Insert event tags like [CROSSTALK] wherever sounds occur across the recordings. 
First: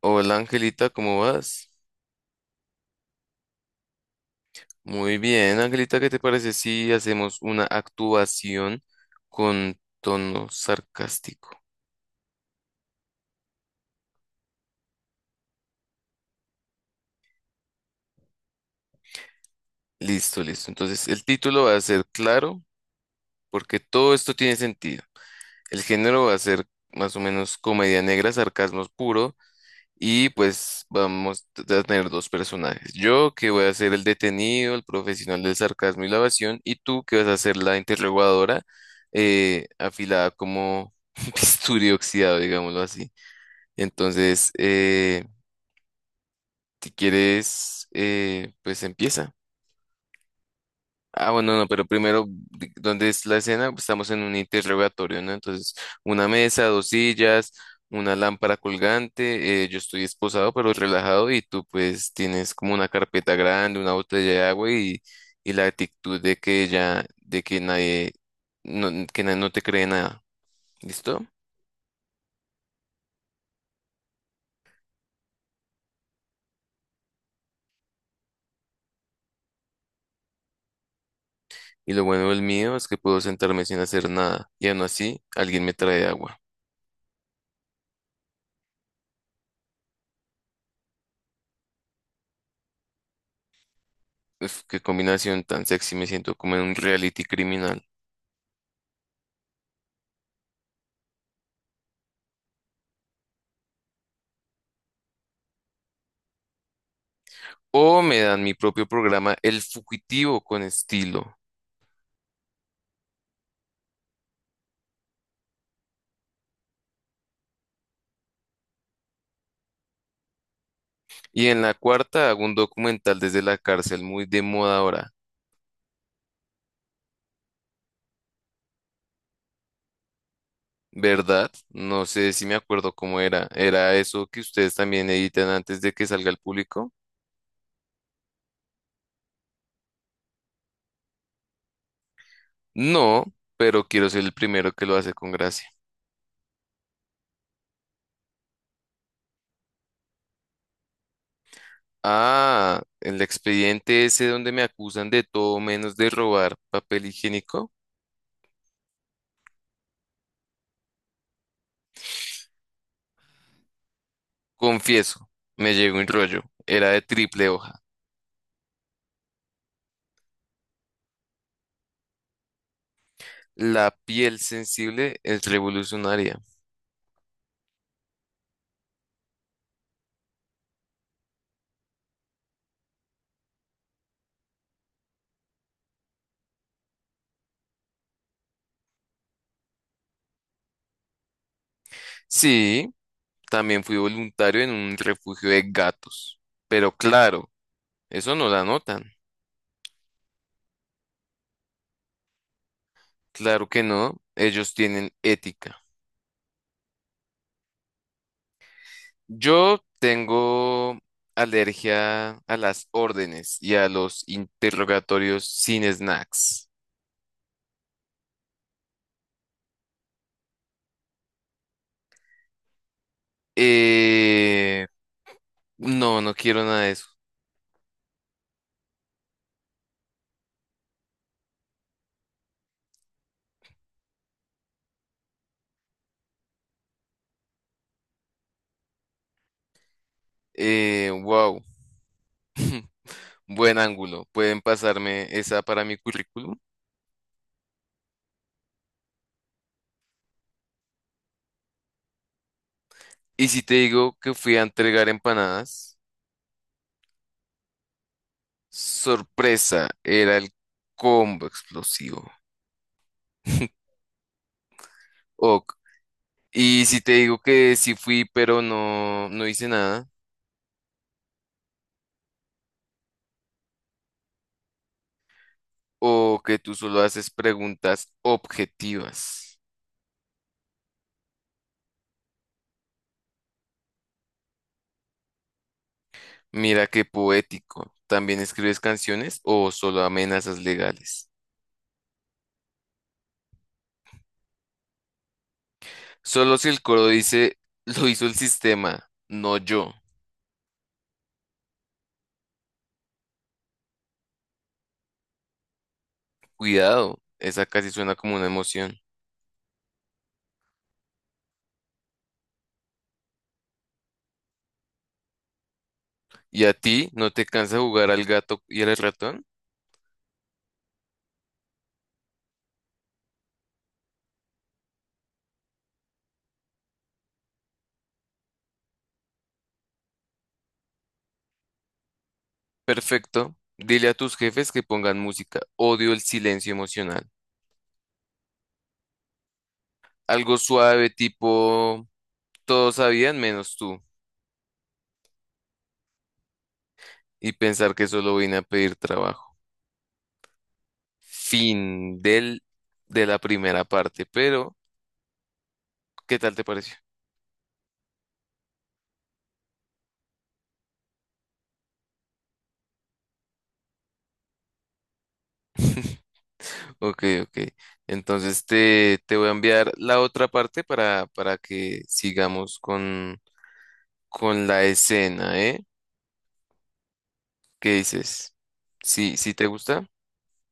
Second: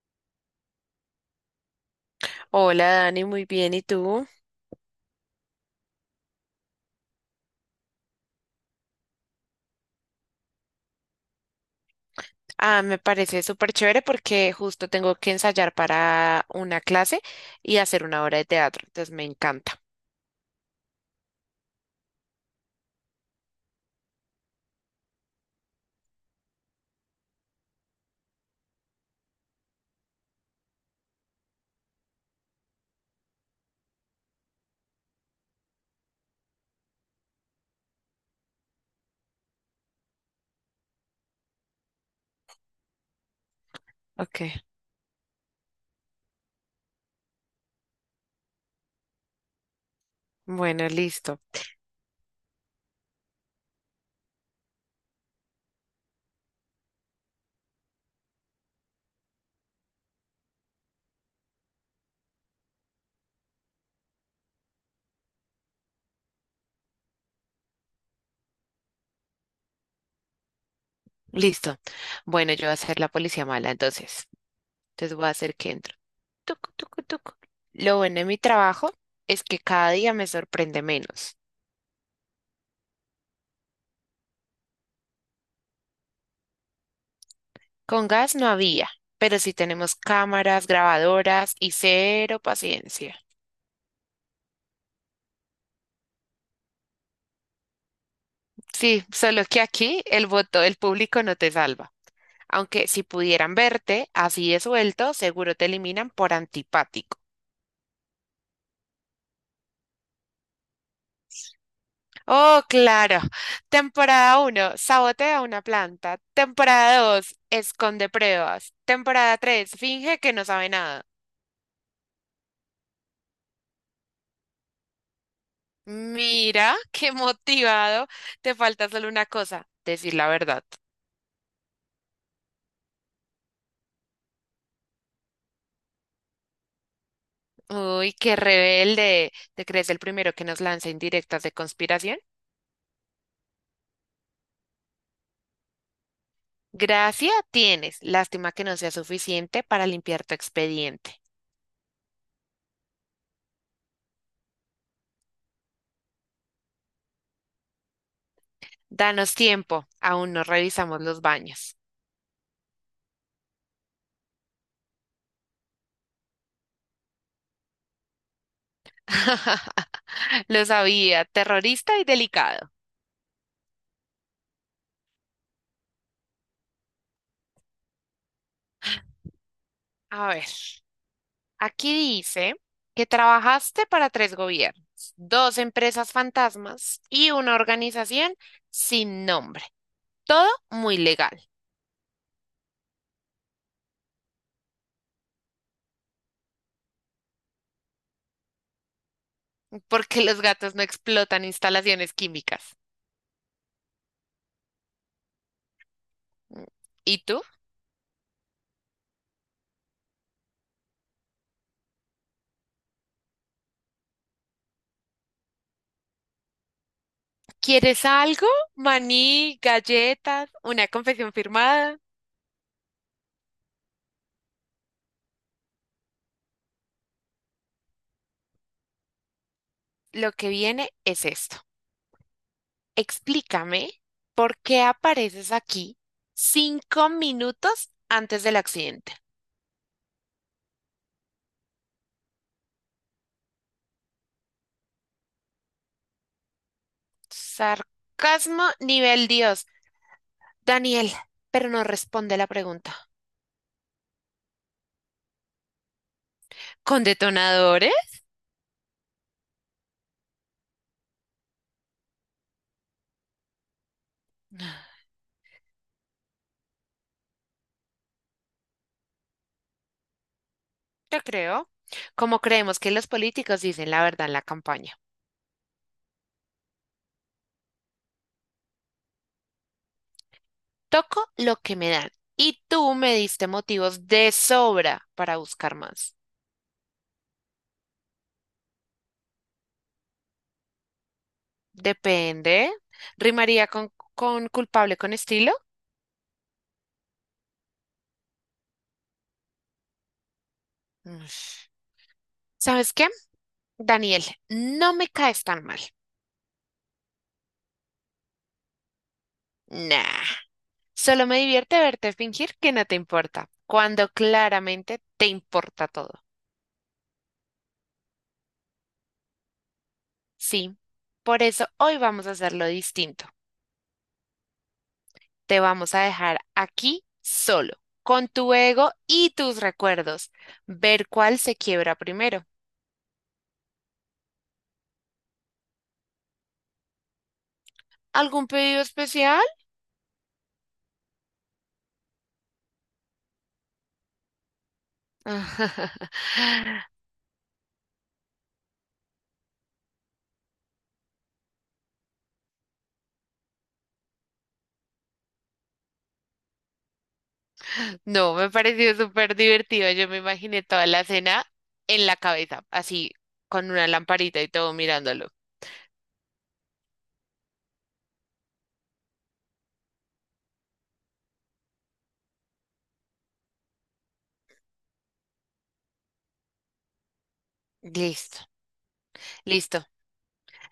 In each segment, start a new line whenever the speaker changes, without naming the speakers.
Hola Angelita, ¿cómo vas?
Hola Dani, muy bien. ¿Y tú?
Muy bien, Angelita, ¿qué te parece si hacemos una actuación con tono sarcástico?
Ah, me parece súper chévere porque justo tengo que ensayar para una clase y hacer una obra de teatro, entonces me encanta.
Listo, listo. Entonces, el título va a ser claro, porque todo esto tiene sentido. El género va a ser más o menos comedia negra, sarcasmo puro. Y pues vamos a tener dos personajes. Yo que voy a ser el detenido, el profesional del sarcasmo y la evasión, y tú que vas a ser la interrogadora, afilada como [LAUGHS] bisturi oxidado, digámoslo así.
Ok,
Entonces, si quieres, pues empieza.
bueno,
Ah,
listo,
bueno, no, pero primero, ¿dónde es la escena? Pues estamos en un interrogatorio, ¿no? Entonces, una mesa, dos sillas, una lámpara colgante, yo estoy esposado pero relajado y tú pues tienes como una carpeta grande, una botella de agua y la actitud de que ya, de que nadie no te cree nada, ¿listo?
listo. Bueno, yo voy a ser la policía mala, entonces. Entonces voy a hacer que entro. Tuc, tuc, tuc. Lo bueno de mi trabajo es que cada día me sorprende menos.
Y lo bueno del mío es que puedo sentarme sin hacer nada y aún así alguien me trae agua.
Con gas no había, pero sí tenemos cámaras, grabadoras y cero paciencia.
Uf, qué combinación tan sexy, me siento como en un reality criminal.
Sí, solo que aquí el voto del público no te salva. Aunque si pudieran verte así de suelto, seguro te eliminan por antipático.
O me dan mi propio programa El Fugitivo con estilo.
Oh, claro. Temporada uno, sabotea una planta. Temporada 2, esconde pruebas. Temporada 3, finge que no sabe nada.
Y en la cuarta hago un documental desde la cárcel muy de moda ahora,
Mira, [LAUGHS] qué motivado. Te falta solo una cosa, decir la verdad.
¿verdad? No sé si me acuerdo cómo era. ¿Era eso que ustedes también editan antes de que salga al público?
Uy, qué rebelde. ¿Te crees el primero que nos lanza indirectas de conspiración?
No, pero quiero ser el primero que lo hace con gracia.
Gracia tienes. Lástima que no sea suficiente para limpiar tu expediente.
Ah, el expediente ese donde me acusan de todo menos de robar papel higiénico.
Danos tiempo, aún no revisamos los baños.
Confieso, me llegó un rollo. Era de triple hoja.
[LAUGHS] Lo sabía, terrorista y delicado.
La piel sensible es revolucionaria.
A ver, aquí dice que trabajaste para tres gobiernos, dos empresas fantasmas y una organización sin nombre. Todo muy legal,
Sí, también fui voluntario en un refugio de gatos. Pero claro, eso no la notan.
porque los gatos no explotan instalaciones químicas.
Claro que no, ellos tienen ética.
¿Y tú?
Yo tengo alergia a las órdenes y a los interrogatorios sin snacks.
¿Quieres algo? Maní, galletas, una confesión firmada.
Eh, no, no quiero nada de eso.
Lo que viene es esto. Explícame por qué apareces aquí cinco minutos antes del accidente.
Wow, buen ángulo. ¿Pueden pasarme esa para mi currículum?
Sarcasmo nivel Dios. Daniel, pero no responde la pregunta.
Y si te digo que fui a entregar empanadas.
¿Con detonadores?
Sorpresa, era el combo explosivo. [LAUGHS]
Yo
Ok. Y si te digo que sí fui, pero no, no hice nada,
creo. Como creemos que los políticos dicen la verdad en la campaña.
o que tú solo haces preguntas objetivas.
Toco lo que me dan. Y tú me diste motivos de sobra para buscar más.
Mira qué poético. ¿También escribes canciones o solo amenazas legales?
Depende. ¿Rimaría con, culpable con estilo?
Solo si el coro dice, lo hizo el sistema, no yo.
Ush. ¿Sabes qué? Daniel, no me caes tan mal.
Cuidado, esa casi suena como una emoción.
Nah, solo me divierte verte fingir que no te importa, cuando claramente te importa todo.
¿Y a ti no te cansa jugar al gato y al ratón?
Sí, por eso hoy vamos a hacerlo distinto. Te vamos a dejar aquí solo, con tu ego y tus recuerdos. Ver cuál se quiebra primero.
Perfecto. Dile a tus jefes que pongan música. Odio el silencio emocional.
¿Algún pedido especial?
Algo suave, tipo, todos sabían menos tú.
[LAUGHS]
Y pensar que solo vine a pedir trabajo. Fin de la primera parte. Pero, ¿qué tal te pareció?
No, me pareció súper divertido. Yo me imaginé toda la cena en la cabeza, así con una lamparita y todo mirándolo.
[LAUGHS] Ok, ok. Entonces te voy a enviar la otra parte para que sigamos con la escena, ¿eh? ¿Qué
Listo,
dices? ¿Sí, sí te
listo.
gusta?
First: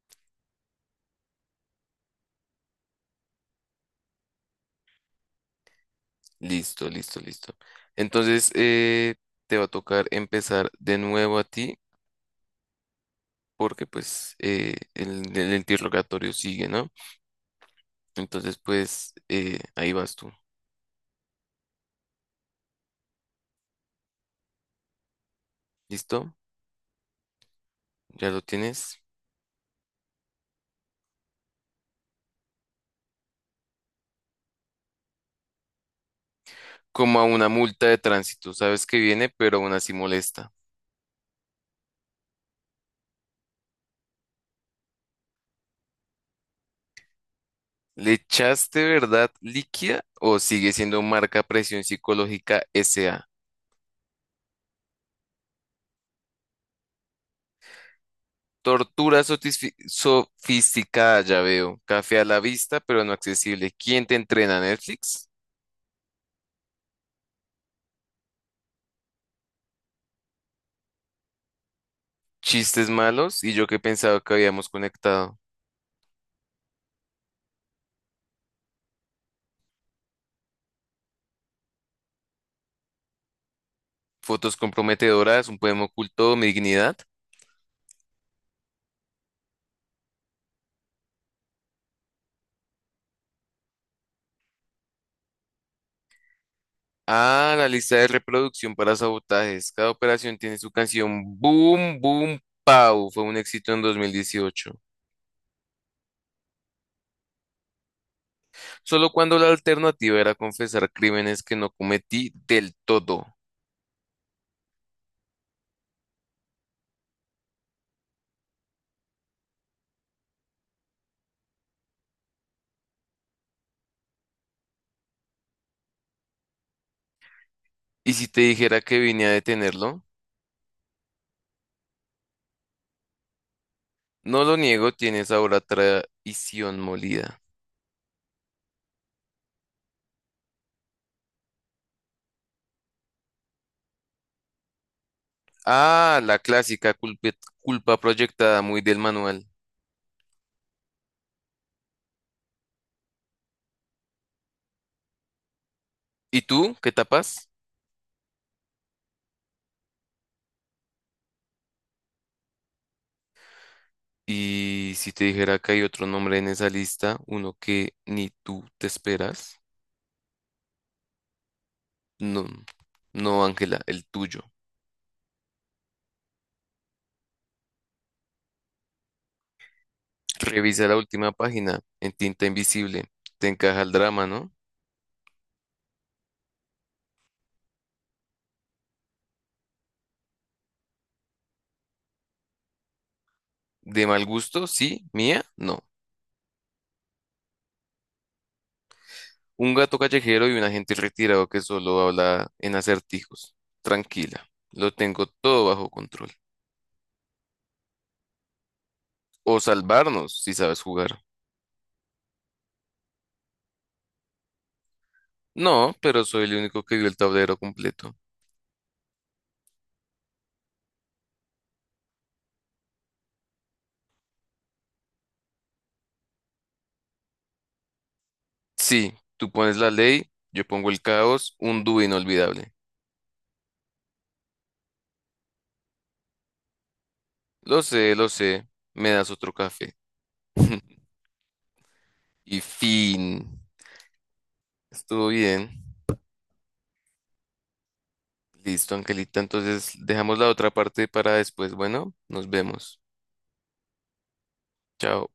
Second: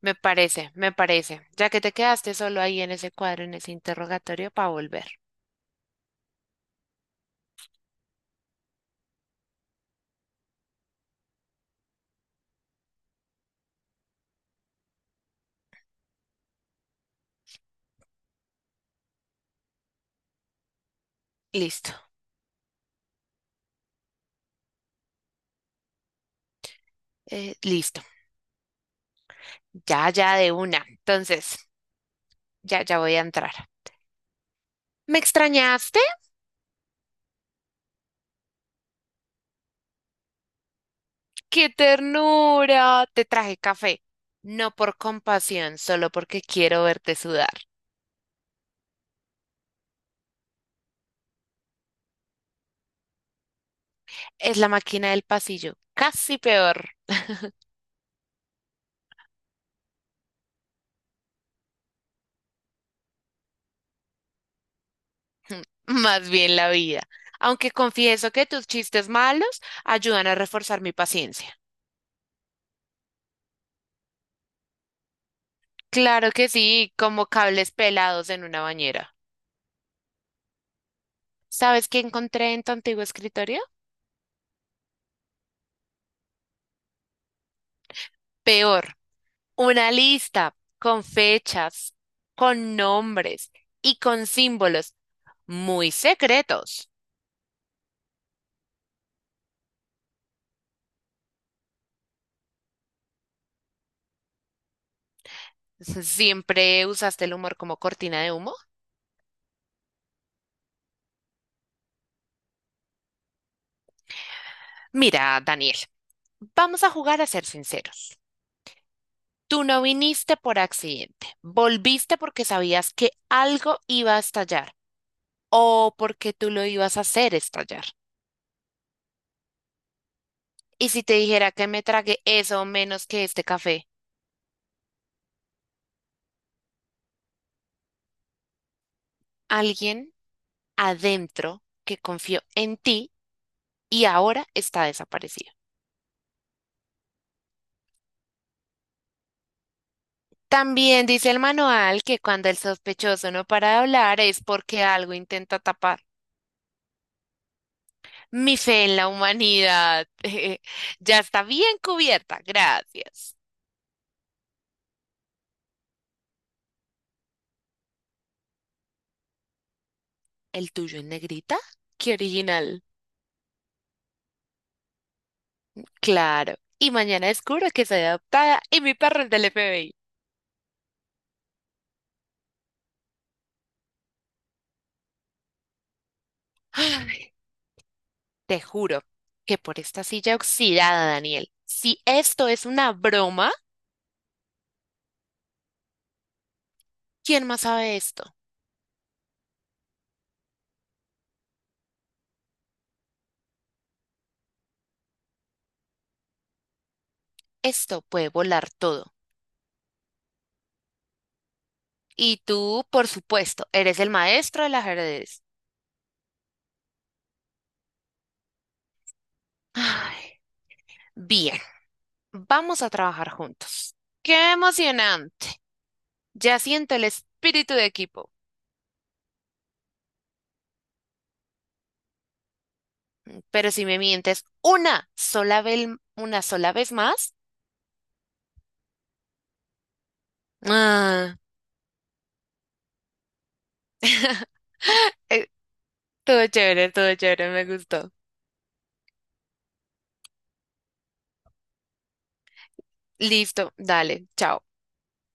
Me parece. Ya que te quedaste solo ahí en ese cuadro, en ese interrogatorio, para volver.
Listo, listo, listo. Entonces, te va a tocar empezar de nuevo a ti porque pues el interrogatorio sigue, ¿no? Entonces, pues ahí vas tú.
Listo,
¿Listo?
listo.
Ya lo tienes.
Ya de una. Entonces, ya voy a entrar. ¿Me extrañaste?
Como a una multa de tránsito, sabes que viene, pero aún así molesta.
¡Qué ternura! Te traje café. No por compasión, solo porque quiero verte sudar.
¿Le echaste verdad líquida o sigue siendo marca presión psicológica SA?
Es la máquina del pasillo. Casi peor.
Tortura sofisticada, ya veo. Café a la vista, pero no accesible. ¿Quién te entrena, Netflix?
[LAUGHS] Más bien la vida. Aunque confieso que tus chistes malos ayudan a reforzar mi paciencia.
Chistes malos y yo que pensaba que habíamos conectado.
Claro que sí, como cables pelados en una bañera. ¿Sabes qué encontré en tu antiguo escritorio?
Fotos comprometedoras, un poema oculto, mi dignidad.
Peor, una lista con fechas, con nombres y con símbolos muy secretos.
Ah, la lista de reproducción para sabotajes. Cada operación tiene su canción. Boom, boom, pow. Fue un éxito en 2018.
¿Siempre usaste el humor como cortina de humo?
Solo cuando la alternativa era confesar crímenes que no cometí del todo.
Mira, Daniel, vamos a jugar a ser sinceros. Tú no viniste por accidente, volviste porque sabías que algo iba a estallar o porque tú lo ibas a hacer estallar.
¿Y si te dijera que vine a detenerlo?
Y si te dijera que me tragué eso o menos que este café,
No lo niego, tienes ahora traición molida.
alguien adentro que confió en ti y ahora está desaparecido.
Ah, la clásica culpa proyectada muy del manual.
También dice el manual que cuando el sospechoso no para de hablar es porque algo intenta tapar.
¿Y tú? ¿Qué tapas?
Mi fe en la humanidad [LAUGHS] ya está bien cubierta, gracias.
Y si te dijera que hay otro nombre en esa lista, uno que ni tú te esperas,
¿El tuyo en negrita? ¡Qué
no,
original!
no, Ángela, el tuyo.
Claro. Y mañana descubro que soy adoptada y mi perro es del FBI.
Revisa la última página en tinta invisible. Te encaja el drama, ¿no?
[GASPS] Te juro que por esta silla oxidada, Daniel, si esto es una broma,
De mal gusto, sí, mía, no.
¿quién más sabe esto?
Un gato callejero y un agente retirado que solo habla en acertijos. Tranquila, lo tengo todo bajo control.
Esto puede volar todo.
O salvarnos, si sabes jugar.
Y tú, por supuesto, eres el maestro del ajedrez.
No, pero soy el único que vio el tablero completo.
Ay, bien, vamos a trabajar juntos. ¡Qué emocionante! Ya siento el espíritu de equipo.
Sí, tú pones la ley, yo pongo el caos, un dúo inolvidable.
Pero si me mientes una sola vez más,
Lo sé, me das otro café. [LAUGHS]
ah,
Y fin.
[LAUGHS]
Estuvo
eh,
bien.
todo chévere, me gustó.
Listo, Angelita. Entonces dejamos la otra parte para después. Bueno, nos vemos.
Listo, dale, chao.
Chao.